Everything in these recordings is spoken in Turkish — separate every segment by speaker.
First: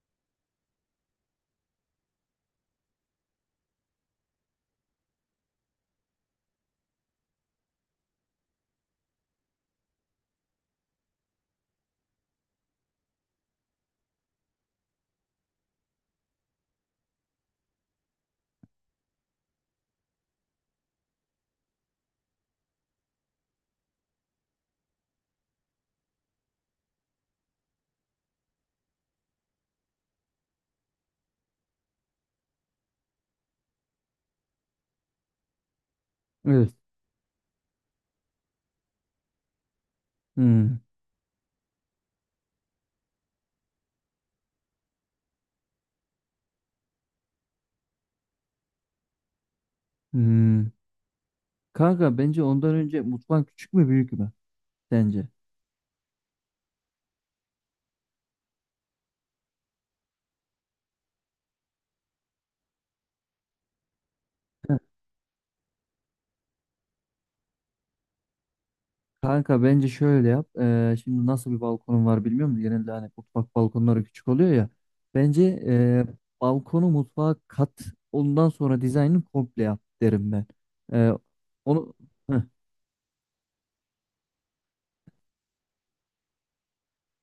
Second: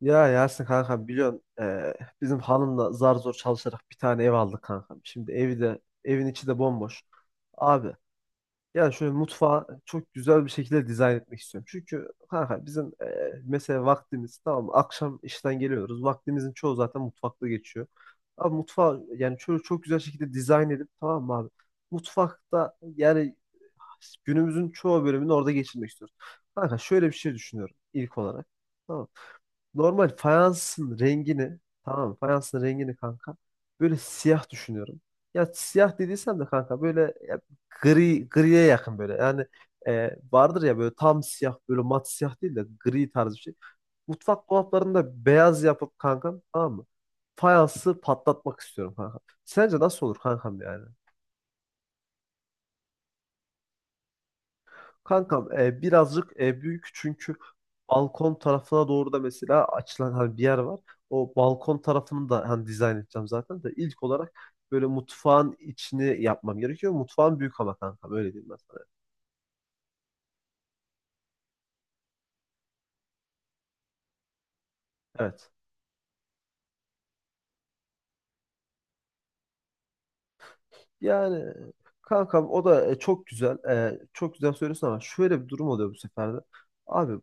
Speaker 1: Ya Yasin kanka biliyorsun bizim hanımla zar zor çalışarak bir tane ev aldık kanka. Şimdi evi de evin içi de bomboş. Abi yani şöyle mutfağı çok güzel bir şekilde dizayn etmek istiyorum. Çünkü kanka bizim mesela vaktimiz tamam mı? Akşam işten geliyoruz. Vaktimizin çoğu zaten mutfakta geçiyor. Abi mutfağı yani şöyle çok güzel şekilde dizayn edip tamam mı abi? Mutfakta yani günümüzün çoğu bölümünü orada geçirmek istiyoruz. Kanka şöyle bir şey düşünüyorum ilk olarak. Tamam mı? Normal fayansın rengini, tamam mı? Fayansın rengini kanka. Böyle siyah düşünüyorum. Ya siyah dediysem de
Speaker 2: Evet.
Speaker 1: kanka böyle ya gri griye yakın böyle. Yani vardır ya
Speaker 2: Hmm.
Speaker 1: böyle tam siyah, böyle mat siyah değil de gri tarzı bir şey. Mutfak dolaplarını da beyaz yapıp kankam, tamam mı? Fayansı patlatmak istiyorum kanka. Sence nasıl olur kankam
Speaker 2: Hmm.
Speaker 1: yani?
Speaker 2: Kanka bence ondan önce mutfağın küçük mü büyük mü sence?
Speaker 1: Kankam birazcık büyük çünkü balkon tarafına doğru da mesela açılan hani bir yer var. O balkon tarafını da hani dizayn edeceğim zaten de ilk olarak
Speaker 2: Heh.
Speaker 1: böyle mutfağın içini yapmam gerekiyor. Mutfağın büyük ama kankam, öyle diyeyim ben sana.
Speaker 2: Kanka bence şöyle yap. Şimdi nasıl bir balkonun var bilmiyorum da. Genelde hani mutfak balkonları küçük oluyor ya. Bence
Speaker 1: Evet.
Speaker 2: balkonu mutfağa kat, ondan sonra dizaynını komple yap derim ben. Ee,
Speaker 1: Yani
Speaker 2: Onu. Heh.
Speaker 1: kankam o da çok güzel. Çok güzel söylüyorsun ama şöyle bir durum oluyor bu sefer de. Abi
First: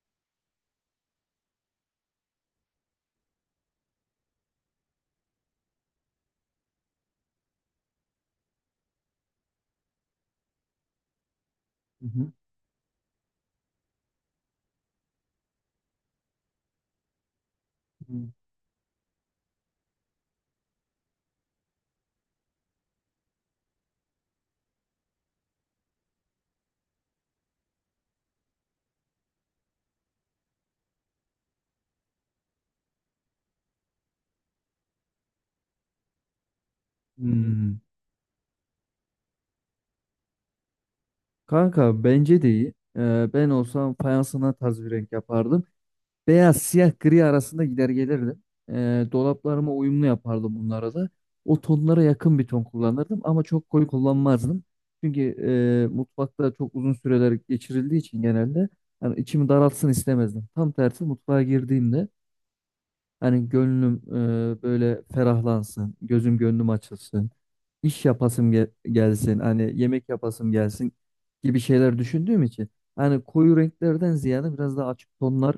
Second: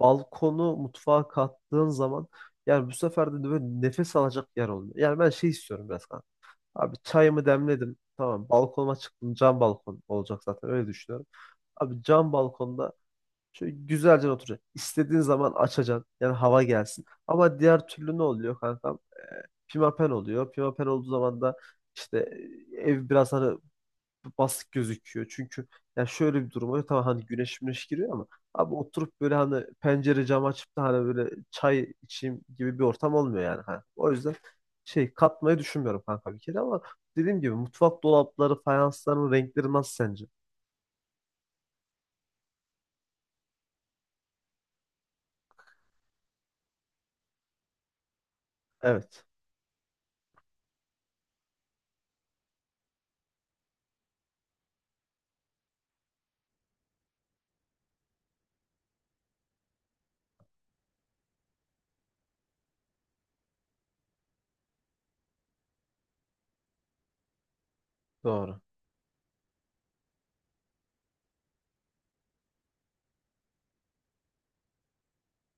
Speaker 1: balkonu mutfağa kattığın zaman yani bu sefer de böyle nefes alacak yer olmuyor. Yani ben şey istiyorum biraz kanka. Abi çayımı demledim. Tamam balkonuma çıktım. Cam balkon olacak zaten, öyle düşünüyorum. Abi
Speaker 2: Hı hı.
Speaker 1: cam balkonda şöyle güzelce oturacaksın. İstediğin zaman açacaksın. Yani hava gelsin. Ama diğer türlü ne
Speaker 2: Hı.
Speaker 1: oluyor kankam? Pimapen oluyor. Pimapen olduğu zaman da işte ev biraz hani basık gözüküyor. Çünkü ya şöyle bir durum oluyor. Tamam hani güneş müneş giriyor ama abi oturup böyle hani pencere cam açıp da hani böyle çay içeyim gibi bir ortam olmuyor yani. Hani. O yüzden şey katmayı düşünmüyorum kanka bir kere ama dediğim gibi
Speaker 2: Hmm.
Speaker 1: mutfak dolapları, fayansların renkleri nasıl sence?
Speaker 2: Kanka bence de iyi. Ben olsam fayansına tarz bir renk yapardım. Beyaz, siyah, gri arasında gider gelirdim.
Speaker 1: Evet.
Speaker 2: Dolaplarıma uyumlu yapardım bunlara da. O tonlara yakın bir ton kullanırdım ama çok koyu kullanmazdım. Çünkü mutfakta çok uzun süreler geçirildiği için genelde hani içimi daraltsın istemezdim. Tam tersi mutfağa girdiğimde hani gönlüm böyle ferahlansın, gözüm gönlüm açılsın. İş yapasım
Speaker 1: Doğru.
Speaker 2: gelsin, hani yemek yapasım gelsin gibi şeyler düşündüğüm için hani koyu renklerden ziyade biraz daha açık tonlar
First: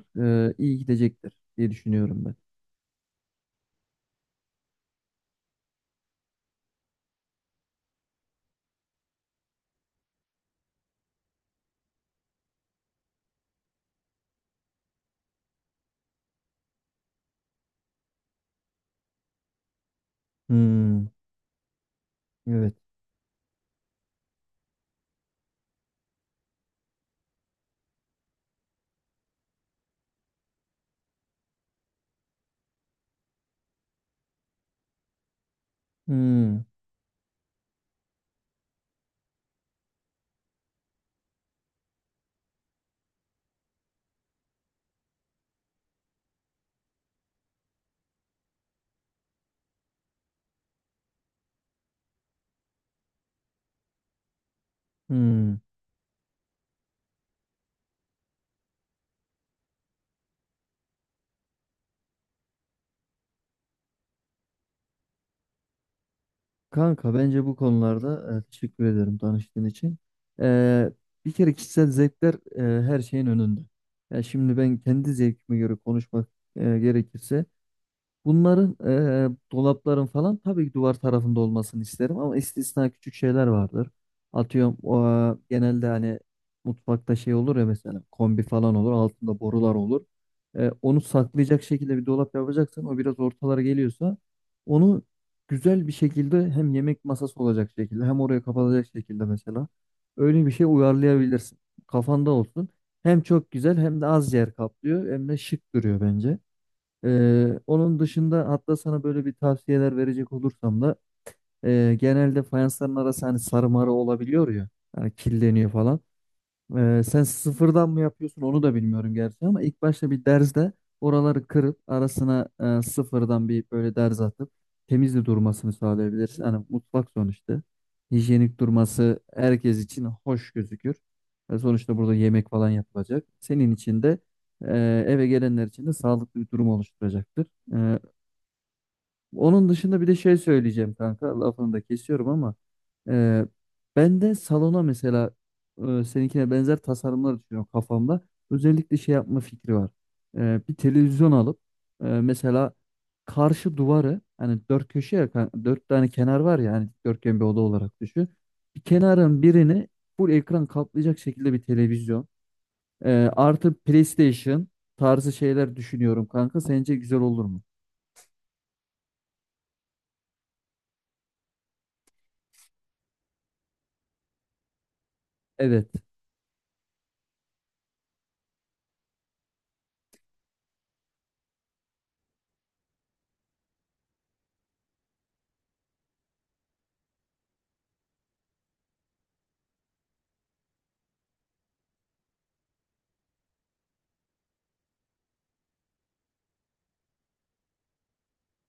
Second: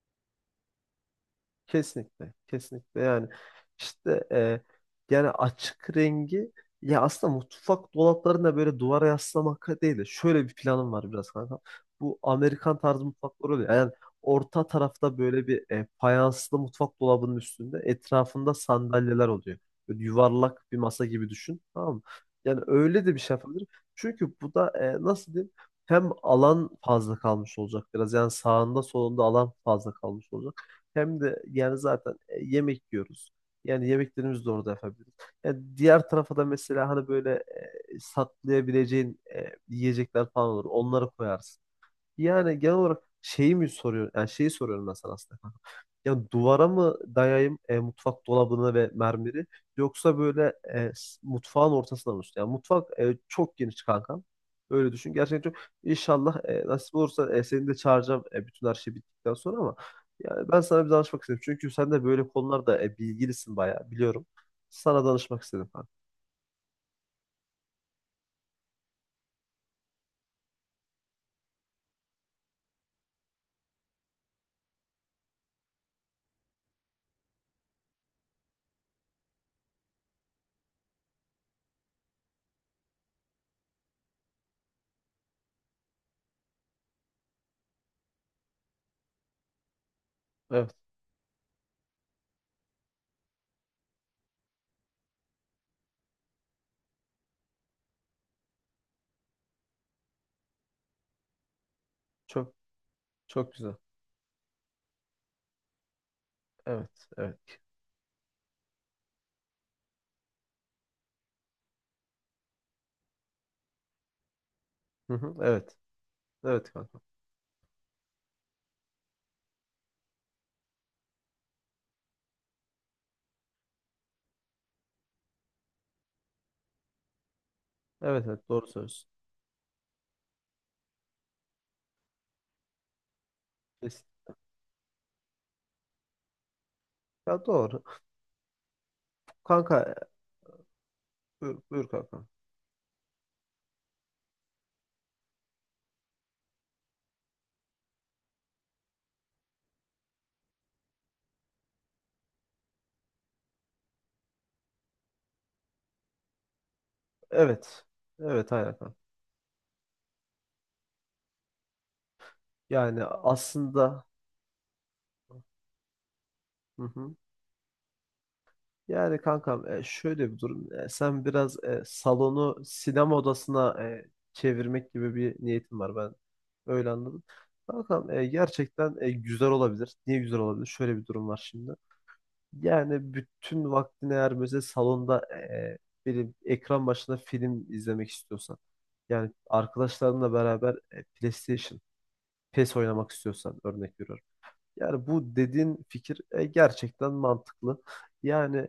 Speaker 2: iyi gidecektir diye düşünüyorum
Speaker 1: Kesinlikle,
Speaker 2: ben.
Speaker 1: kesinlikle yani işte, yani açık rengi, ya aslında mutfak dolaplarında böyle duvara yaslamak değil de şöyle bir planım var biraz kanka. Bu Amerikan tarzı mutfaklar oluyor. Yani orta tarafta böyle bir fayanslı mutfak dolabının üstünde etrafında sandalyeler oluyor. Böyle yuvarlak bir masa
Speaker 2: Hmm,
Speaker 1: gibi düşün, tamam mı? Yani
Speaker 2: evet.
Speaker 1: öyle de bir şey yapabilirim. Çünkü bu da nasıl diyeyim, hem alan fazla kalmış olacak biraz. Yani sağında solunda alan fazla kalmış olacak. Hem de yani zaten yemek yiyoruz. Yani yemeklerimizi de orada yapabiliriz. Yani diğer tarafa da
Speaker 2: Hmm,
Speaker 1: mesela hani böyle saklayabileceğin yiyecekler falan olur. Onları koyarsın. Yani genel olarak şeyi mi soruyor? Yani şeyi soruyorum ben sana aslında, kanka. Ya duvara mı dayayım mutfak dolabını ve mermeri, yoksa böyle mutfağın ortasına mı olsun? Yani mutfak çok geniş kanka. Öyle düşün. Gerçekten
Speaker 2: hmm.
Speaker 1: çok. İnşallah nasip olursa seni de çağıracağım bütün her şey bittikten sonra ama yani ben sana bir danışmak istedim. Çünkü sen de böyle konularda bilgilisin bayağı, biliyorum. Sana danışmak istedim kanka.
Speaker 2: Kanka bence bu konularda teşekkür ederim tanıştığın için. E, Bir kere kişisel zevkler her şeyin önünde. Ya şimdi ben kendi zevkime göre konuşmak gerekirse. Bunların Dolapların falan tabii ki duvar tarafında olmasını isterim ama istisna küçük şeyler vardır. Atıyorum o, genelde hani mutfakta şey olur ya mesela kombi falan olur altında borular olur.
Speaker 1: Evet.
Speaker 2: Onu saklayacak şekilde bir dolap yapacaksan o biraz ortalara geliyorsa onu güzel bir şekilde hem yemek masası olacak şekilde hem oraya kapatacak şekilde mesela öyle bir şey uyarlayabilirsin. Kafanda
Speaker 1: Çok
Speaker 2: olsun. Hem çok
Speaker 1: çok güzel.
Speaker 2: güzel hem de az yer kaplıyor hem de şık duruyor bence.
Speaker 1: Evet. Evet.
Speaker 2: Onun dışında hatta sana böyle bir tavsiyeler verecek olursam da genelde fayansların arası hani sarı marı olabiliyor ya,
Speaker 1: Hı
Speaker 2: hani
Speaker 1: hı,
Speaker 2: kirleniyor
Speaker 1: evet.
Speaker 2: falan.
Speaker 1: Evet kanka.
Speaker 2: Sen sıfırdan mı yapıyorsun onu da bilmiyorum gerçi ama ilk başta bir derzde oraları kırıp arasına sıfırdan bir böyle derz atıp temiz de durmasını sağlayabilirsin. Hani mutfak sonuçta.
Speaker 1: Evet evet,
Speaker 2: Hijyenik
Speaker 1: doğru söylüyorsun.
Speaker 2: durması herkes için hoş gözükür. Sonuçta burada yemek falan yapılacak. Senin için
Speaker 1: Kesin.
Speaker 2: de eve gelenler için de sağlıklı bir durum
Speaker 1: Ya
Speaker 2: oluşturacaktır.
Speaker 1: doğru.
Speaker 2: Onun
Speaker 1: Kanka
Speaker 2: dışında bir de şey söyleyeceğim kanka.
Speaker 1: buyur,
Speaker 2: Lafını da
Speaker 1: buyur kanka.
Speaker 2: kesiyorum ama e, ben de salona mesela seninkine benzer tasarımlar düşünüyorum kafamda. Özellikle şey yapma fikri var. Bir televizyon alıp mesela karşı duvarı hani dört köşe ya dört tane kenar var ya hani dörtgen bir oda
Speaker 1: Evet.
Speaker 2: olarak düşün.
Speaker 1: Evet aynen
Speaker 2: Bir
Speaker 1: kanka.
Speaker 2: kenarın birini full ekran kaplayacak şekilde bir televizyon.
Speaker 1: Yani
Speaker 2: E, Artı
Speaker 1: aslında
Speaker 2: PlayStation tarzı şeyler düşünüyorum kanka.
Speaker 1: hı
Speaker 2: Sence
Speaker 1: hı.
Speaker 2: güzel olur mu?
Speaker 1: Yani kankam şöyle bir durum. Sen biraz salonu sinema odasına çevirmek gibi bir niyetin
Speaker 2: Evet.
Speaker 1: var. Ben öyle anladım. Kankam gerçekten güzel olabilir. Niye güzel olabilir? Şöyle bir durum var şimdi. Yani bütün vaktini eğer mesela salonda benim ekran başında film izlemek istiyorsan, yani arkadaşlarınla beraber PlayStation PES oynamak istiyorsan, örnek veriyorum. Yani bu dediğin fikir gerçekten mantıklı. Yani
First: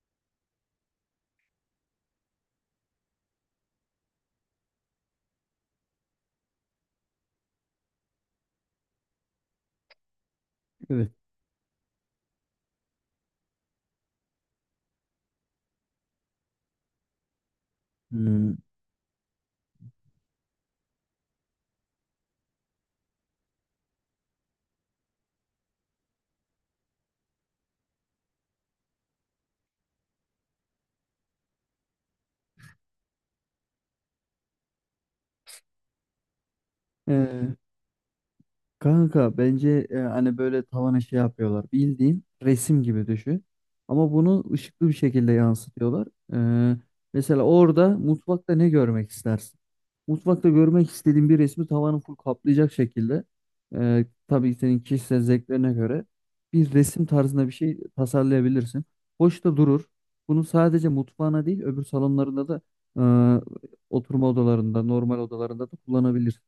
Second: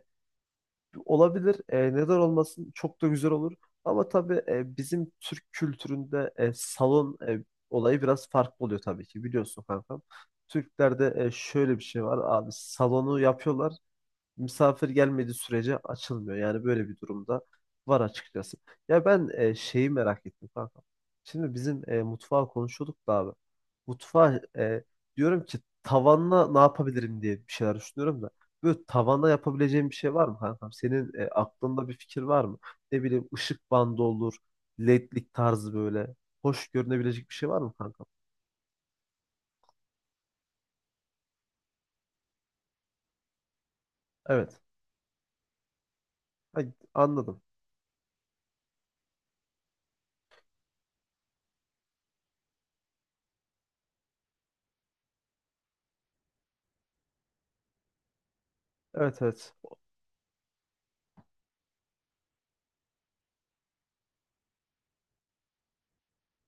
Speaker 1: olabilir. Neden olmasın? Çok da güzel olur. Ama tabii bizim Türk kültüründe salon olayı biraz farklı oluyor tabii ki. Biliyorsun kankam.
Speaker 2: Evet.
Speaker 1: Türklerde şöyle bir şey var abi, salonu yapıyorlar, misafir gelmediği sürece açılmıyor. Yani böyle bir durumda var açıkçası.
Speaker 2: Hmm.
Speaker 1: Ya ben şeyi merak ettim kanka. Şimdi bizim mutfağı konuşuyorduk da abi. Mutfağı diyorum ki tavanla ne yapabilirim diye bir şeyler düşünüyorum da. Böyle tavanla yapabileceğim bir şey var mı kankam? Senin aklında bir fikir var mı? Ne bileyim ışık bandı olur, ledlik tarzı böyle. Hoş görünebilecek bir şey
Speaker 2: Ee,
Speaker 1: var mı kankam?
Speaker 2: Kanka bence hani böyle tavana şey yapıyorlar. Bildiğin resim gibi düşün. Ama bunu
Speaker 1: Evet.
Speaker 2: ışıklı bir şekilde yansıtıyorlar.
Speaker 1: Ha,
Speaker 2: Ee,
Speaker 1: anladım.
Speaker 2: Mesela orada mutfakta ne görmek istersin? Mutfakta görmek istediğin bir resmi tavanı full kaplayacak şekilde tabii senin kişisel zevklerine göre bir resim tarzında bir şey tasarlayabilirsin.
Speaker 1: Evet
Speaker 2: Hoş
Speaker 1: evet.
Speaker 2: da durur. Bunu sadece mutfağına değil öbür salonlarında da e, oturma odalarında, normal odalarında da kullanabilirsin.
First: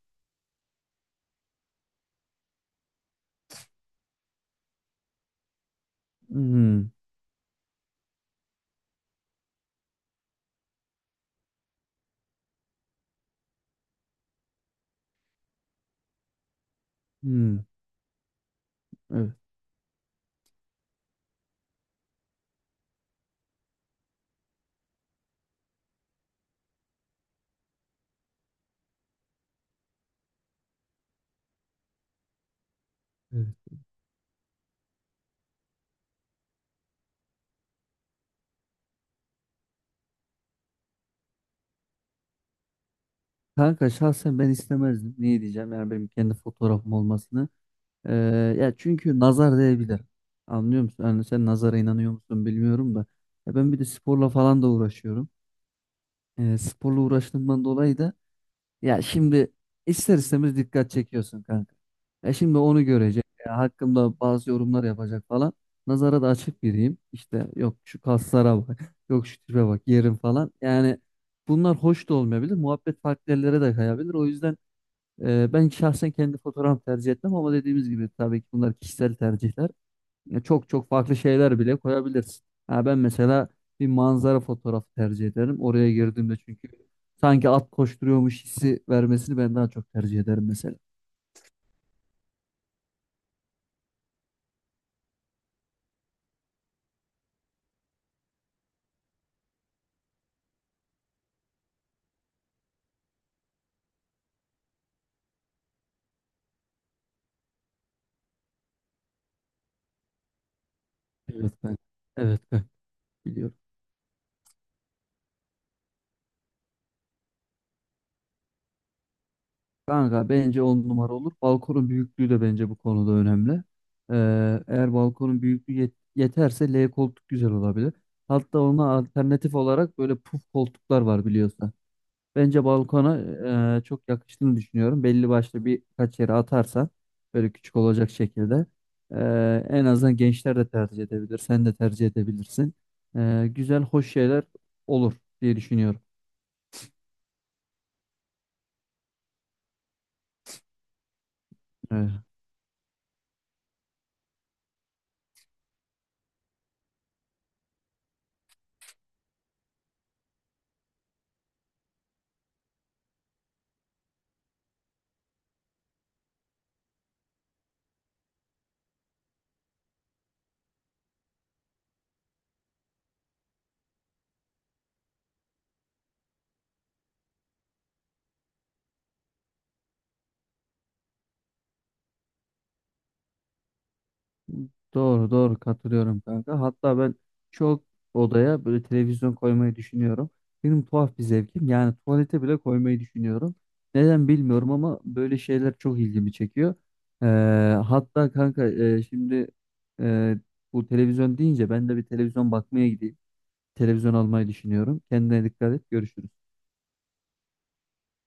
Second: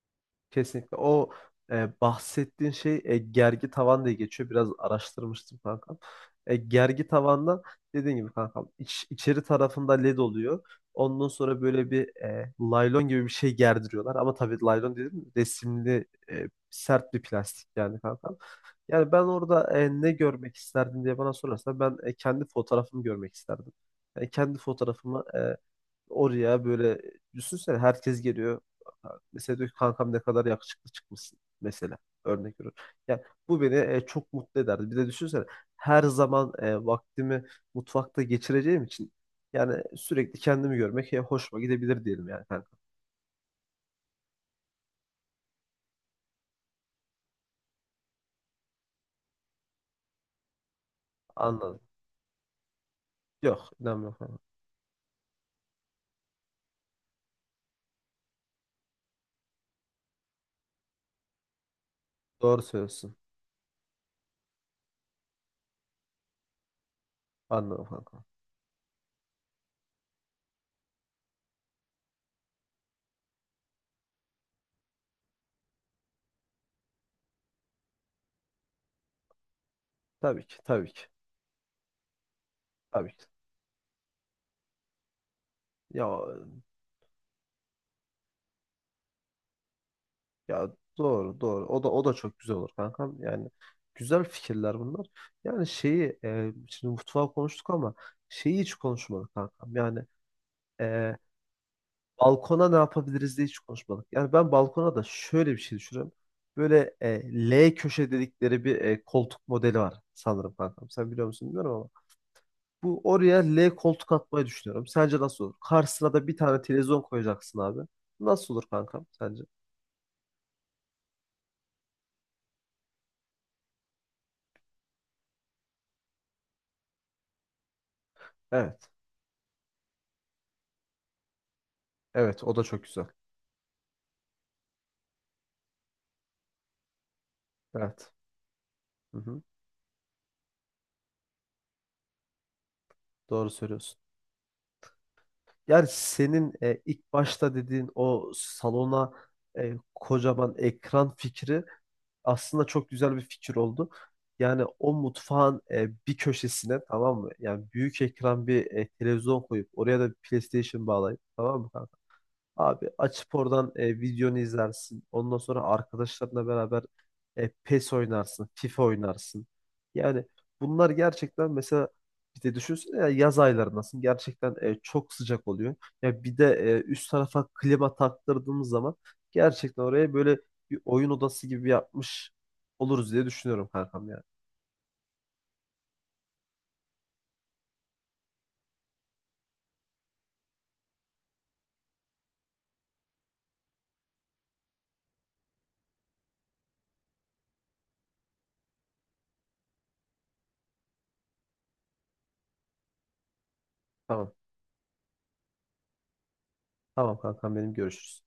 Speaker 1: Kesinlikle. O bahsettiğin şey gergi tavan diye geçiyor. Biraz araştırmıştım kankam.
Speaker 2: Hmm.
Speaker 1: Gergi tavandan dediğin gibi kankam içeri tarafında led oluyor. Ondan sonra böyle bir laylon gibi bir şey gerdiriyorlar. Ama tabii laylon dedim, resimli sert bir
Speaker 2: Hmm.
Speaker 1: plastik yani kankam. Yani ben
Speaker 2: Evet.
Speaker 1: orada ne görmek isterdim diye bana sorarsa ben kendi fotoğrafımı görmek isterdim. Kendi fotoğrafımı oraya böyle, düşünsene herkes geliyor. Mesela diyor ki kankam ne kadar yakışıklı çıkmışsın mesela, örnek veriyorum. Yani
Speaker 2: Evet.
Speaker 1: bu beni çok mutlu ederdi. Bir de düşünsene her zaman vaktimi mutfakta geçireceğim için yani sürekli kendimi görmek hoşuma gidebilir diyelim yani kanka.
Speaker 2: Kanka şahsen ben istemezdim. Niye diyeceğim? Yani benim kendi fotoğrafım olmasını. Ee, Ya çünkü nazar değebilir. Anlıyor musun? Yani sen nazara
Speaker 1: Anladım.
Speaker 2: inanıyor musun bilmiyorum da. Ya
Speaker 1: Yok
Speaker 2: ben bir de
Speaker 1: inanmıyorum
Speaker 2: sporla
Speaker 1: kanka.
Speaker 2: falan da uğraşıyorum. Sporla uğraştığımdan dolayı da. Ya şimdi ister istemez dikkat çekiyorsun kanka. Ya şimdi
Speaker 1: Doğru
Speaker 2: onu
Speaker 1: söylüyorsun.
Speaker 2: görecek. Ya hakkımda bazı yorumlar yapacak falan. Nazara da açık biriyim. İşte yok
Speaker 1: Anladım
Speaker 2: şu
Speaker 1: kanka.
Speaker 2: kaslara bak. Yok şu tipe bak yerim falan. Yani bunlar hoş da olmayabilir. Muhabbet farklı yerlere de kayabilir. O yüzden ben şahsen kendi fotoğraf tercih etmem ama dediğimiz gibi tabii ki bunlar kişisel tercihler. Ya
Speaker 1: Tabii ki,
Speaker 2: çok çok
Speaker 1: tabii ki
Speaker 2: farklı şeyler bile koyabilirsin. Ha ben
Speaker 1: tabii ki.
Speaker 2: mesela bir manzara fotoğrafı tercih ederim. Oraya
Speaker 1: Ya
Speaker 2: girdiğimde çünkü sanki at koşturuyormuş hissi vermesini ben daha çok tercih ederim
Speaker 1: ya
Speaker 2: mesela.
Speaker 1: doğru doğru. O da o da çok güzel olur kankam. Yani güzel fikirler bunlar. Yani şeyi şimdi mutfağı konuştuk ama şeyi hiç konuşmadık kankam. Yani e, balkona ne yapabiliriz diye hiç konuşmadık. Yani ben balkona da şöyle bir şey düşünüyorum. Böyle L köşe dedikleri bir koltuk modeli var sanırım kankam. Sen biliyor musun
Speaker 2: Evet
Speaker 1: bilmiyorum
Speaker 2: ben.
Speaker 1: ama.
Speaker 2: Evet ben.
Speaker 1: Bu oraya
Speaker 2: Biliyorum.
Speaker 1: L koltuk atmayı düşünüyorum. Sence nasıl olur? Karşısına da bir tane televizyon koyacaksın abi. Nasıl olur kankam sence?
Speaker 2: Kanka bence on numara olur. Balkonun büyüklüğü de bence bu konuda önemli. Eğer balkonun büyüklüğü yeterse L koltuk güzel olabilir. Hatta
Speaker 1: Evet.
Speaker 2: ona alternatif olarak böyle puf koltuklar var biliyorsun.
Speaker 1: Evet o da
Speaker 2: Bence
Speaker 1: çok güzel.
Speaker 2: balkona çok yakıştığını düşünüyorum. Belli başlı birkaç yere atarsan böyle küçük olacak
Speaker 1: Evet.
Speaker 2: şekilde
Speaker 1: Hı hı,
Speaker 2: en azından gençler de tercih edebilir. Sen de tercih edebilirsin.
Speaker 1: doğru
Speaker 2: Güzel,
Speaker 1: söylüyorsun.
Speaker 2: hoş şeyler olur diye
Speaker 1: Yani
Speaker 2: düşünüyorum.
Speaker 1: senin ilk başta dediğin o salona kocaman ekran fikri
Speaker 2: Evet.
Speaker 1: aslında çok güzel bir fikir oldu. Yani o mutfağın bir köşesine, tamam mı? Yani büyük ekran bir televizyon koyup oraya da bir PlayStation bağlayıp, tamam mı? Abi açıp oradan videonu izlersin. Ondan sonra arkadaşlarınla beraber PES oynarsın, FIFA oynarsın. Yani bunlar gerçekten mesela bir de düşünsene ya, yaz aylarındasın. Gerçekten çok sıcak oluyor. Ya bir de üst tarafa klima taktırdığımız zaman gerçekten oraya böyle bir oyun odası gibi yapmış oluruz diye düşünüyorum kankam yani.
Speaker 2: Doğru doğru katılıyorum kanka. Hatta ben çok odaya böyle televizyon koymayı düşünüyorum. Benim tuhaf bir zevkim. Yani tuvalete bile koymayı düşünüyorum. Neden bilmiyorum ama böyle şeyler çok ilgimi çekiyor. Ee, Hatta kanka şimdi e, bu televizyon deyince ben de bir televizyon bakmaya gideyim. Televizyon
Speaker 1: Tamam.
Speaker 2: almayı düşünüyorum. Kendine dikkat et. Görüşürüz.
Speaker 1: Tamam kankam, benim görüşürüz.